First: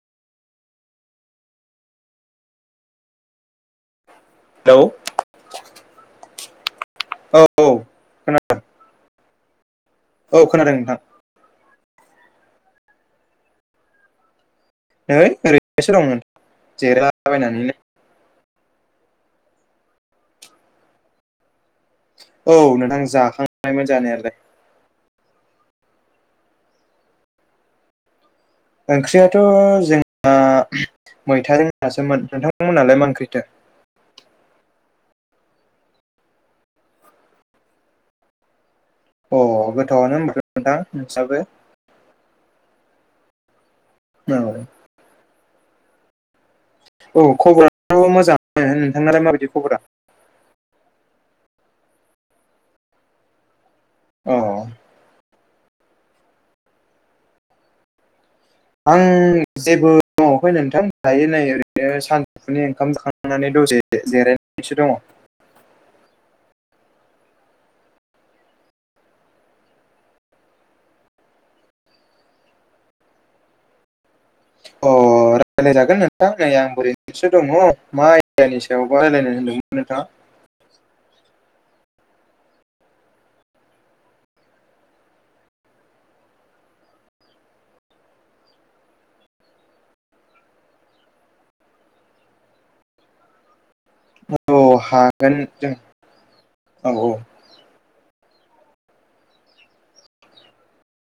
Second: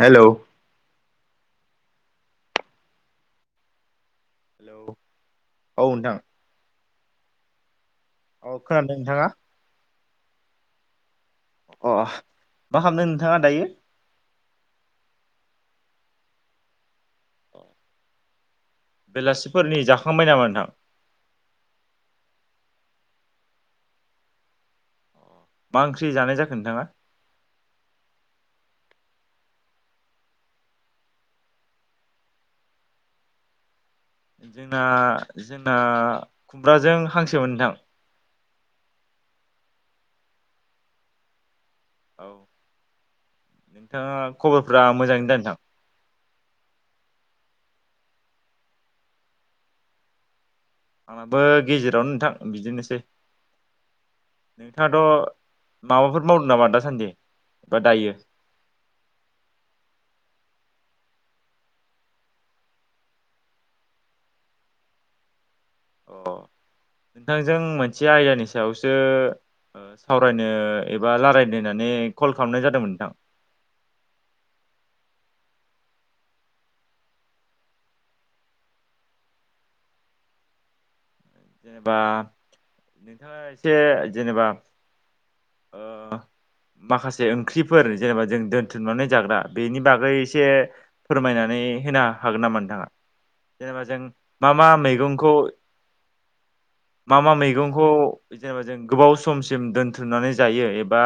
Hello. औ। औ नोंथां औ औ खोनादों नोंथाङा? औ खोनादों नोंथां। अ मा खालामदों नोंथाङा दायो? नै ओरैनोसो दंमोन जिरायला बायनानैनो। बेलासिफोरनि जाखांबाय नामा नोंथां? औ नोंथां जाखांबायमोन जानायालाय। मा ओंख्रि जानाय जाखो नोंथाङा? ओंख्रियाथ' जोंहा मैथाजों नासोमोन नोंथांमोनालाय मा ओंख्रिथो? जोंना जोंना खुमब्राजों हांसोमोन नोंथां। अ गोथावानो होनबाथ' नोंथां नोंसाबो। औ नोंथाङा औ खबरफ्रा मोजाङै दा नोंथां? औ खबराथ' मोजां नोंथानालाय माबायदि खबरा? आंहाबो गेजेरावनो नोंथां बिदिनोसै अ नोंथाङाथ' माबाफोर मावदों नामा दासान्दि एबा दायो? आं जेबो मावाखै नोंथां दायो नै ओरैनो सानजौफुनि ओंखाम जाखांनानै दं। [unintelligible] अ नोंथांजों मोनसे आयदानि सायावसो ओ सावरायनो एबा रायलायनो होननानै कल खालामनाय जादोंमोन नोंथां। अ। रायलायजागोन नोंथां नै आंबो ओरैसो दङ मा आयदानि सायावबा रायलायनो होनदोंमोन नोंथाङा? जेनेबा नोंथाङा एसे जेनेबा ओ माखासे ओंख्रिफोर जेनेबा जों दोनथुमनानै जाग्रा बेनि बागै एसे फोरमायना नानै होनो हागोन नामा नोंथाङा? जेनेबा जों मा औ मा मैगंखौ हागोन जों औ मा औ मा मैगंखौ जेनेबा जों गोबाव समसिम दोनथुमनानै जायो एबा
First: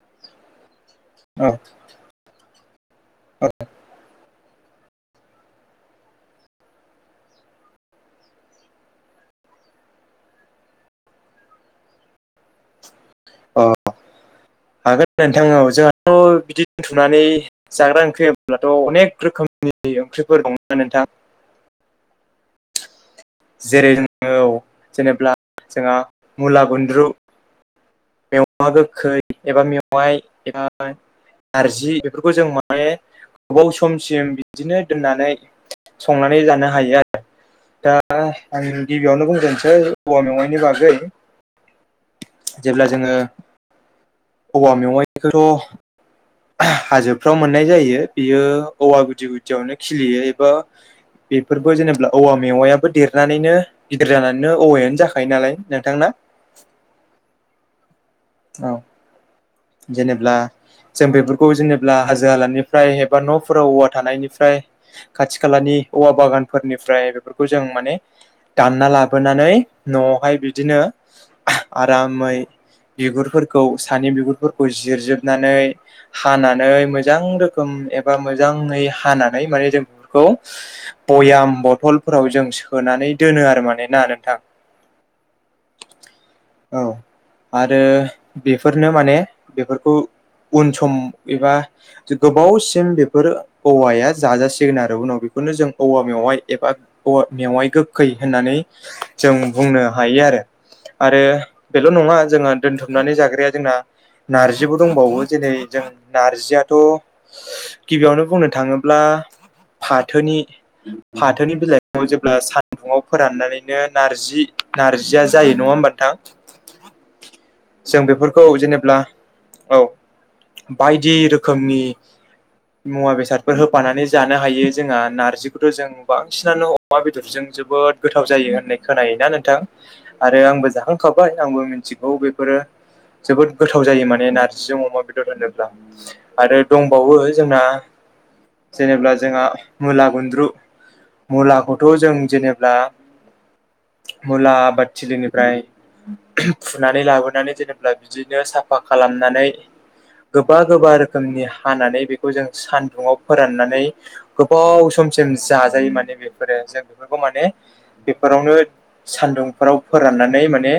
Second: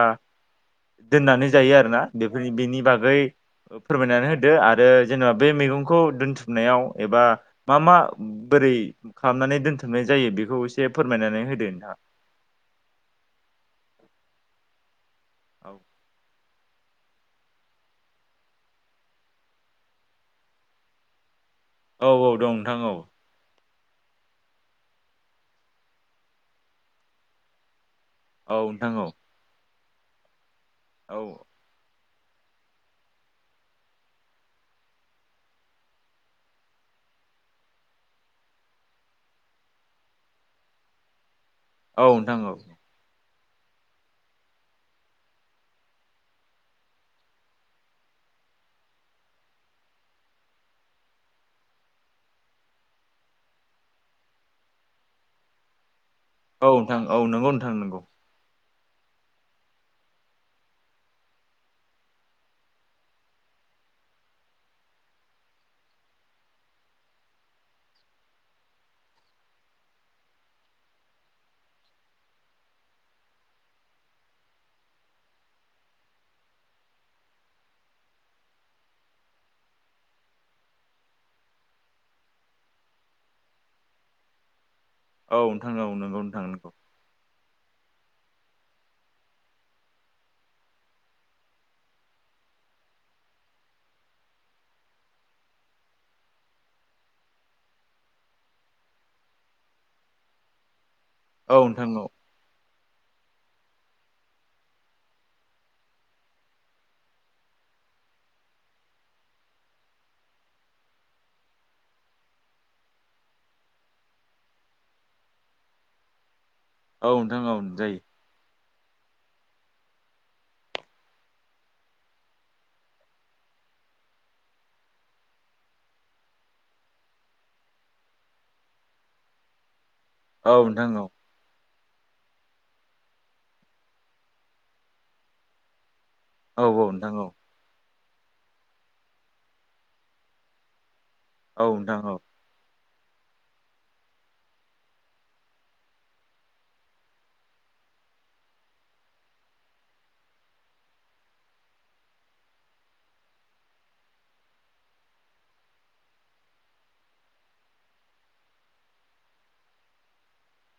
दोननानै जायो आरोना बेफोरनि बेनि बागै औ फोरमायनानै दो आरो जेनेबा बे मैगंखौ दोनथुमनायाव एबा मा मा बोरै नानै दोनथुमनाय जायो बेखौ एसे फोरमायनानै होदो नोंथाङा? अ हागोन नोंथां औ जोंहाथ' बिदि दोनथुमनानै जाग्रा ओंख्रि होमब्लाथ' अनेक रोखोमनि ओंख्रिफोर दं नोंथां। औ औ दं नोंथां औ। जेरै औ जेनेबा जोंहा मुला गुन्द्रु औ मेवा नोंथां औ गोखै एबा मेवाइ एबा औ नारजि बेफोरखौ जों माने गोबाव समसिम बिदिनो दोननानै संनानै जानो हायो आरो। दा आं गिबियावनो बुंजेनसै औवा मेवाइनि बागै औ नोंथां औ जेब्ला जोङो औवा मेवाइखौथ' हाजोफ्राव मोननाय जायो बियो औवा गुदि गुदियावनो खिलियो एबा बेफोरबो जेनेब्ला औवा मेवायाबो देरनानैनो गिदिर जानानैनो औवायानो जाखायो नालाय नोंथां ना। औ नोंथां औ नंगौ नोंथां नोंगौ। औ जेनेब्ला जों बेफोरखौ जेनेबा हाजो हालानिफ्राय एबा न'फोराव औवा थानायनिफ्राय खाथि खालानि औवा बागान फोरनिफ्राय बेफोरखौ जों माने दानना लाबोनानै न'वावहाय बिदिनो आरामै बिगुरफोरखौ सानि बिगुर फोरखौ जिरजोबनानै हानानै मोजां रोखोम एबा मोजाङै हानानै माने जों बेफोरखौ बयाम बथलफोराव जों सोनानै दोनो आरो, माने ना नोंथां? औ नोंथां औ नंगौ नोंथां नंगौ। औ आरो बेफोरनो माने बेफोरखौ उन सम एबा गोबावसिम बेफोर औवाया जाजासिगोन आरो उनाव बे खौनो जों औवा मेवाइ एबा औवा मेवाइ गोखै होननानै जों बुंनो हायो आरो। आरो औ नोंथां बेल' औ नङा जोंहा दोनथुमनानै जाग्राया जोंना। नार्जिबो दंबावो जेरै जों नारजियाथ' गिबियावनो बुंनो थाङोब्ला फाथोनि फाथोनि बिलाइखौ जेब्ला सान्दुंआव फोराननानैनो नारजि नारजिया जायो नङा होमब नोंथां? औ नोंथां औ जायो। जों बेफोरखौ जेनेब्ला औ बायदि रोखोमनि मुवा बेसादफोर होफानानै जानो हायो जोंहा नारजिखौथ' जों बांसिनानो अमा बेदरजों जोबोद गोथाव जायो होननाय खोनायो ना नोंथां। आरो औ आंबो नोंथां औ जाखांखाबाय आंबो मिथिगौ बेफोरो जोबोद गोथा थाव जायो माने नारजिजों अमा बेदर होनोब्ला आरो औ नोंथां दंबावो औ जोंना। जेनेब्ला जोंहा मुला गुन्द्रु औ मुलाखौथ' नोंथां जों औ जेनेब्ला [inaudible] मुला आबादथिलिनिफ्राय फुनानै लाबोनानै जेनेब्ला बिदिनो साफ फा खालामनानै गोबा गोबा रोखोमनि हानानै बेखौ जों सान्दुंआव फोराननानै गोबाव सम जाजायो माने बेफोरो जों बेफोरखौ माने बेफोरावनो सानदुंफोराव फोर राननानै माने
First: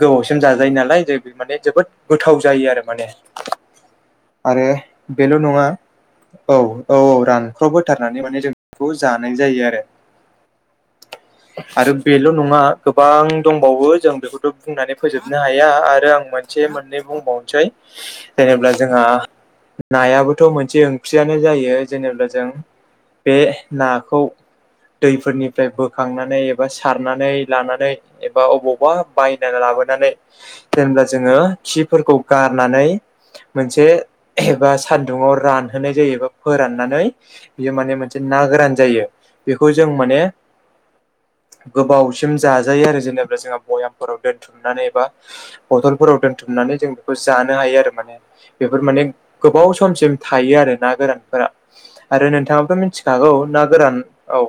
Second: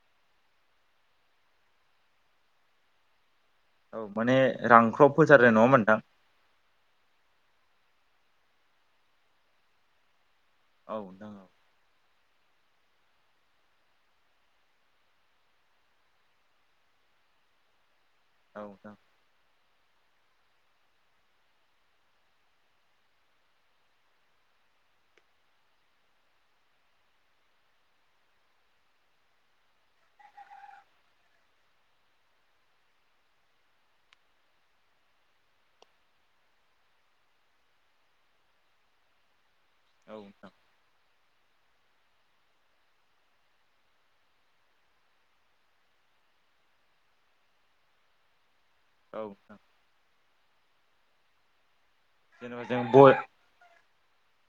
गोबावसिम जाजायो नालाय जेबि [unintelligible] माने जोबोद गोथाव जायो आरो माने। औ माने आरो रांख्रब बेल' फोथारनाय नङा होमबा नोंथां औ औ औ रानख्राव होथारनानै माने जों बेखौ जानाय जायो आरो। औ नोंथां आरो बेल नङा गोबां दंबावो जों बेखौथ' बुंनानै फोजोबनो हाया आरो आं मोन से मोननै बुंबावनोसै औ जेनेबा नोंथां जोंहा नायाबोथ' मोनसे ओंख्रियानो जायो जेनेबा जों बे नाखौ दैफोरनिफ्राय बोखांनानै एबा सारनानै लानानै एबा अबावबा बायना लाब लाबोनानै जेनेब्ला जोङो खिफोरखौ गारनानै मोनसे एबा सान्दुङाव रानहोनाय जायो। फोराननानै बियो माने मोनसे ना गोरान जायो। बेखौ जों औ माने नोंथां गोबावसिम जाजायो आरो जेनेबा जोंहा बयामफोराव दोनथुमनानै एबा बथलफोराव दोनथुमनानै जों बेखौ जानो हायो आरो माने। बेफोर माने औ नोंथां गोबाव समसिम थायो आरो ना गोरानफोरा आरो जेनेबा नोंथाङाबाथ' जों बय मिनथिखागौ ना गोरान औ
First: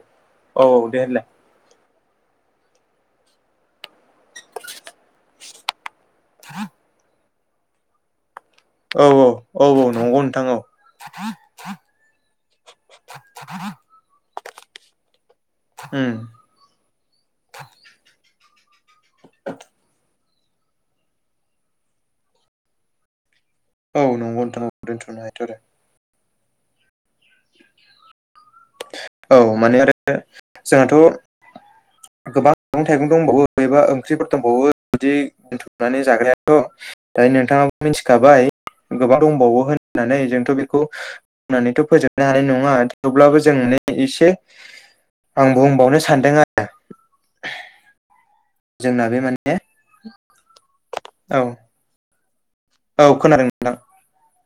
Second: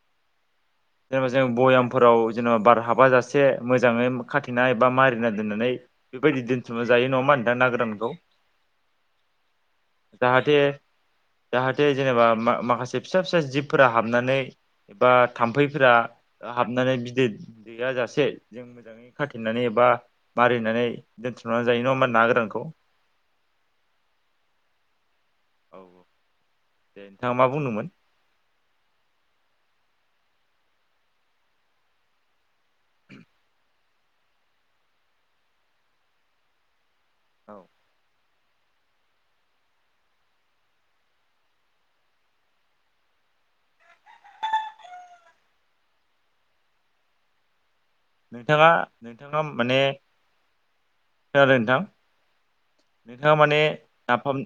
औ औ दे होनलाय जेनेबा जों स्याम फोराव जेनेबा बार हाबा जासे मोजाङै खाथेना एबा मारिना दोननानै बेबायदि दोनथुमनो जायो नङा होमबा नोंथां ना गोरानखौ औ औ औ औ नंगौ नोंथां औ। जाहाथे जाहाथे जेनेबा मा-माखासे फिसा फिसा जिबफोरा हाबनानै एबा थाम्फैफोरा उम हाबनानै बिदै दैैया जासे जों मोजाङै खाथेनानै एबा मारिनानै दोनथुमनानै जायो नङा होमा ना गोरानखौ औ नंगौ नोंथां दोनथुमना जायोथ' आरो। औ दे नोंथाङा मा बुंनोमोन? औ आरो माने आरो जोंहाथ' गोबां मैगं थाइगं दंबावो एबा फख्रिफोरथंबावो बिदि दोनथुमनानै जाग्रायाथ' दायो औ नोंथाङाबो मिथिखाबाय। गोबां दंबावो होननानै जोंथ' बेखौ बुंनानैथ' फोजोबनो हानाय नङा थेवब्लाबो जों इसे आं बुंबावनो सानदों आरो। नोंथाङा जोंना बे नोंथाङा माने औ खोनादों नोंथां? औ नोंथाङा खोनादों माने नोंथां नाफाम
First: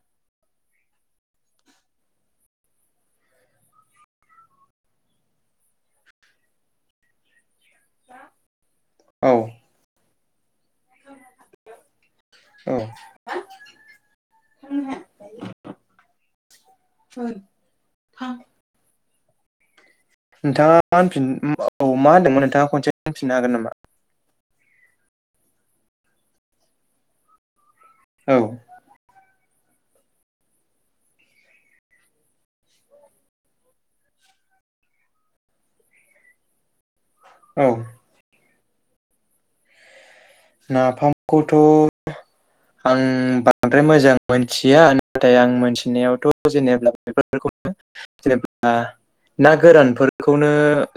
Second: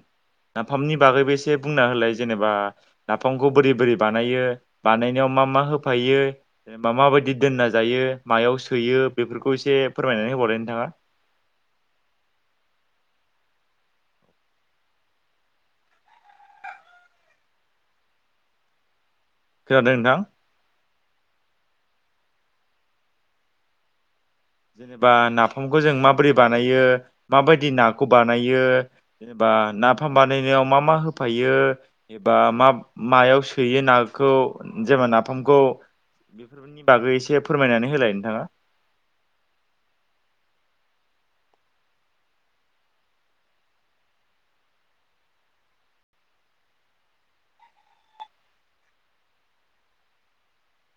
नाफामनि बागैबो एसे बुंना होलाय जेनेबा नाफामखौ बोरै बोरै बानायो बानायनो मा मा होफायो मा मा मादि दोनना जायो मायाव थोयो औ बेफोरखौ एसे फोरमायनानै होबावलाय नोंथाङा औ [unintelligible] [unintelligible] खोनादों नोंथां नोंथाङा मा होनफिन औ मा होनदोंमोन नोंथाङा कनसे होनफिननो हागोन नामा? जेनेबा नाफामखौ जों माबोरै बानायो माबायदि नाखौ औ बानायो। जेनेबा नाफाम बानायनायाव मा मा होफायो एबा मा मायाव सोयो नाखौ जेबा नाफामखौ बेफोरनि बागै एसे औ फोरमायनानै होलाय नोंथाङा। नाफामखौथ' आं बांद्राय मोजां मोनथिया नाथाय आं मोनथिनायावथ' जेनेबा बेफोरखौ [unintelligible] ना गोरानफोरखौनो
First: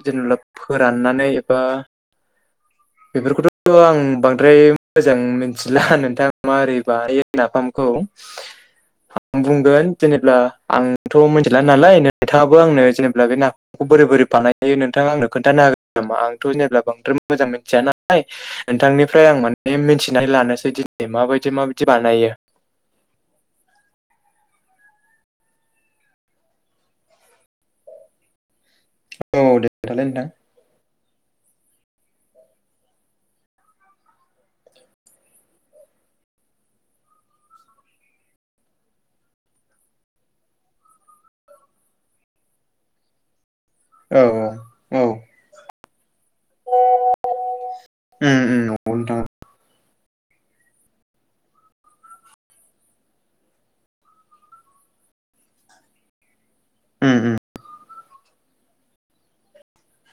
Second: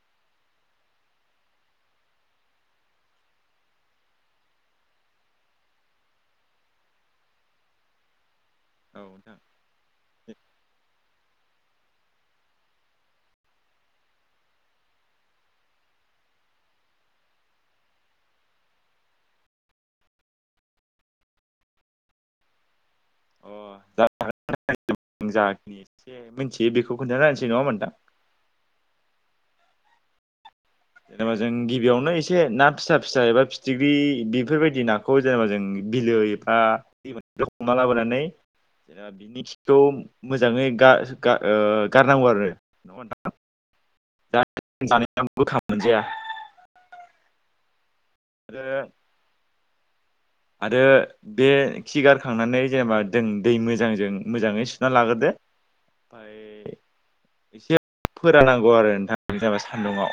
जेनेबा फोराननानै एबा बेफोरखौथ' आं बांद्राय मोजां मिथिला नोंथां मा बोरै बानायो नाफामखौ औ। औ नोंथां आं बुंगोन जेनेब्ला आंथ' मिथिला नालाय नोंथाङाबो आंनो जेनेबा बे नाखौ बोरै बोरै बानाय हायो नोंथां आंनो खोनथानो हाग ना आंथ' जेब्ला बांद्राय मोजां मिथिया नालाय नोंथांनिफ्राय आं माने मिन्थिनानै लानोसै दिनै माबायदि माबायदि बानायो? अ जा जा खिनि एसे मिथियो बेखौ खोन्था नाहोनोसै नङा होमबा नोंथां। औ औ दे खोनथालाय नोंथां। जेनेबा जों गिबियावनो एसे ना फिसा फिसा एबा फिथिख्रि बेफोरबायदि नाखौ जेनेबा जों बिलो एफा हमा लाबोनानै जा बिनि खिखौ मोजाङै गा-गा-ओ गारनांगौ आरो नगोना नोंथां। औ औ [unintelligible] उम उम आरो नंगौ नोंथां। आरो बे खिगारखांनानै जेनेबा जों दै मोजांजों मोजाङै सुना लाग्रोदो ओमफाय उम उम। फोरानांगौ आरो नोंथां जाबा सान्दुंआव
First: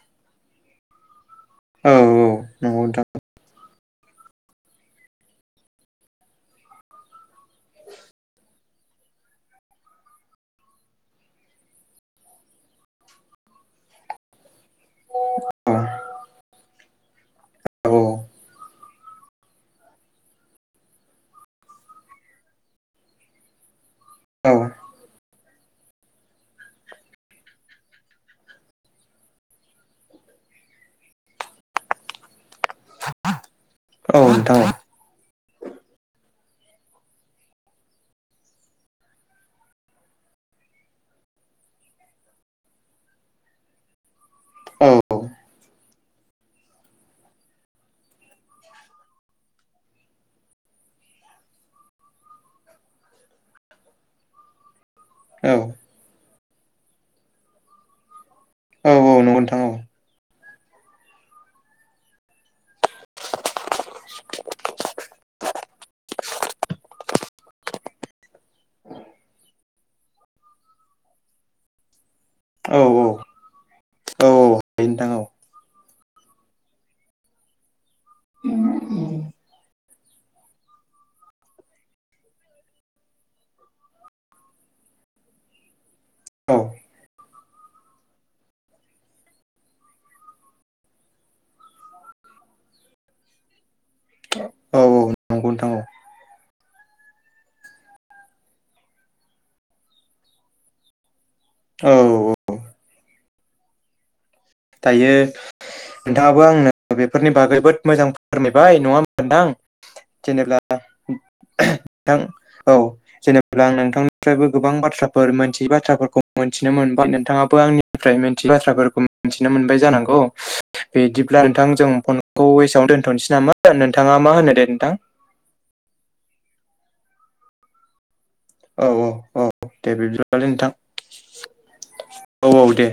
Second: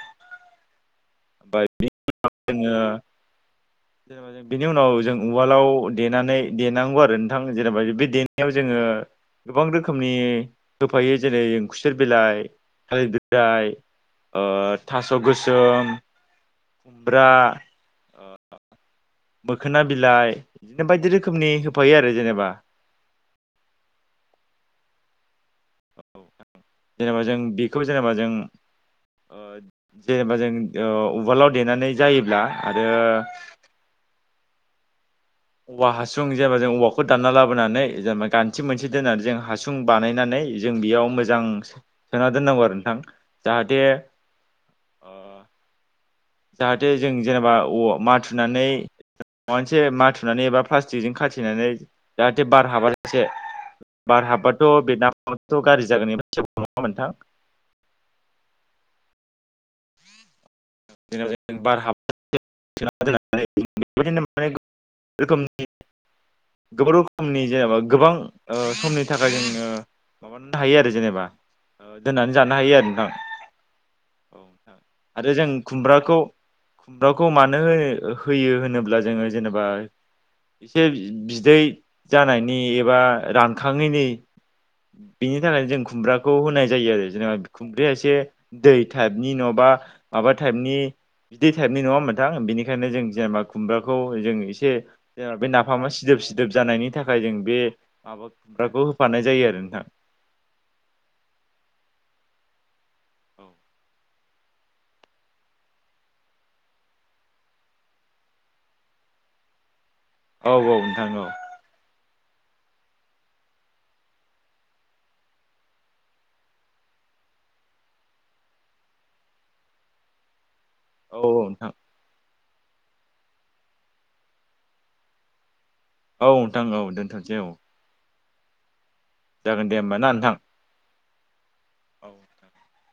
औ नंगौ [unintelligible] जेनेबा बिनि उनाव जों उवालाव देनानै देनांगौ आरो नोंथां जेनेबा बे देनायाव जोङो गोबां रोखोमनि होफायो जेरै खुसेर बिलाइ थालिरददाय ओ थास' नोंथां गोसोम खुमब्रा औ मोखोना बिलाइ बिदिनो बायदि रोखोमनि होफायो आरो जेनेबा औ। जेनेबा जों बेखौ जेनेबा जों जेनेबा जों ओ उवालाव देनानै जायोब्ला आरो औ नोंथां। औवा हासुं जेनेबा जों औवाखौ दानना लाबोनानै जेनेबा गान्थि मोनसे दोननानै जों हासुं बानायनानै जों बेयाव मोजां सोना दोननांगौ आरो नोंथां जाहाथे अ' जाहाथे जों जेनेबा औवा माथुनानै माबा मोनसे माथुनानै एबा प्लास्टिकजों खाथिनानै जाहाथे बार हाबा एसे बार हाबबाथ' बे औ नाफामाथ' गाज्रि जागोन नङा होनबा नोंथां? औ औ नंगौ नोंथां औ। [unintelligible] जेनेबा जे‌ बार हाबनानै [unintelligible] सोना दोननानै बिदिनो माने गोबां रोखोमनि गोबां रोखोमनि जेनेबा गोबां ओ समनि थाखाय जोङो माबानो हायो आरो जेनेबा दोननानै जानो हायो औ आरो नोंथां। औ औ। नोंथां आरो जों खुमब्राखौ खुमब्राावखौ मानो होयो होनोब्ला जोङो जेनेबा एसे बिदै जानायनि एबा रानखाङैनि बेनि थाखायनो जों खुमब्राखौ औ होनाय जायो आरो जेनेबा खुमब्राया एसे दै टाइपनि न' बा माबा टाइपनि दै टाइपनि नङा होनोनथां बेनिखायनो जों जेनेबा खुम्ब्राखौ जों एसे औ औ जेनेबा बे नंगौ नोंथां नाफामा सिदोब सिदोब जानायनि थाखाय जों बे माबा खुमब्राखौ होफानाय जायो आरो नोंथां। [unintelligible] औ औ। औ दायो नोंथाङाबो आंनो बेफोरनि बागै जोबोद मोजां फोरमायबाय नङा होनबा नोंथां। औ जेनेबा नोंथां औ नोंथां औ जेनेबा आं नोंथांनिफ्रायबो गोबां बाथ्राफोर मोनथियै बाथ्राफोरखौ मोनन्थिनोमोनबाय नोंथाङाबो आंनिफ्राय मिथियै बाथ्राफोरखौ मिथिनो मोनबाय जानांगौ औ औ बिदिब्ला नोंथां जों खौ एसेआवनो दोन्थ'नोसै नामा नोंथाङा मा होनो दे नोंथां? औ नोंथां औ दोनथ'नोसै औ। औ औ औ जागोन होमबा दे ना बिबदिबालाय नोंथां। औ औ दे।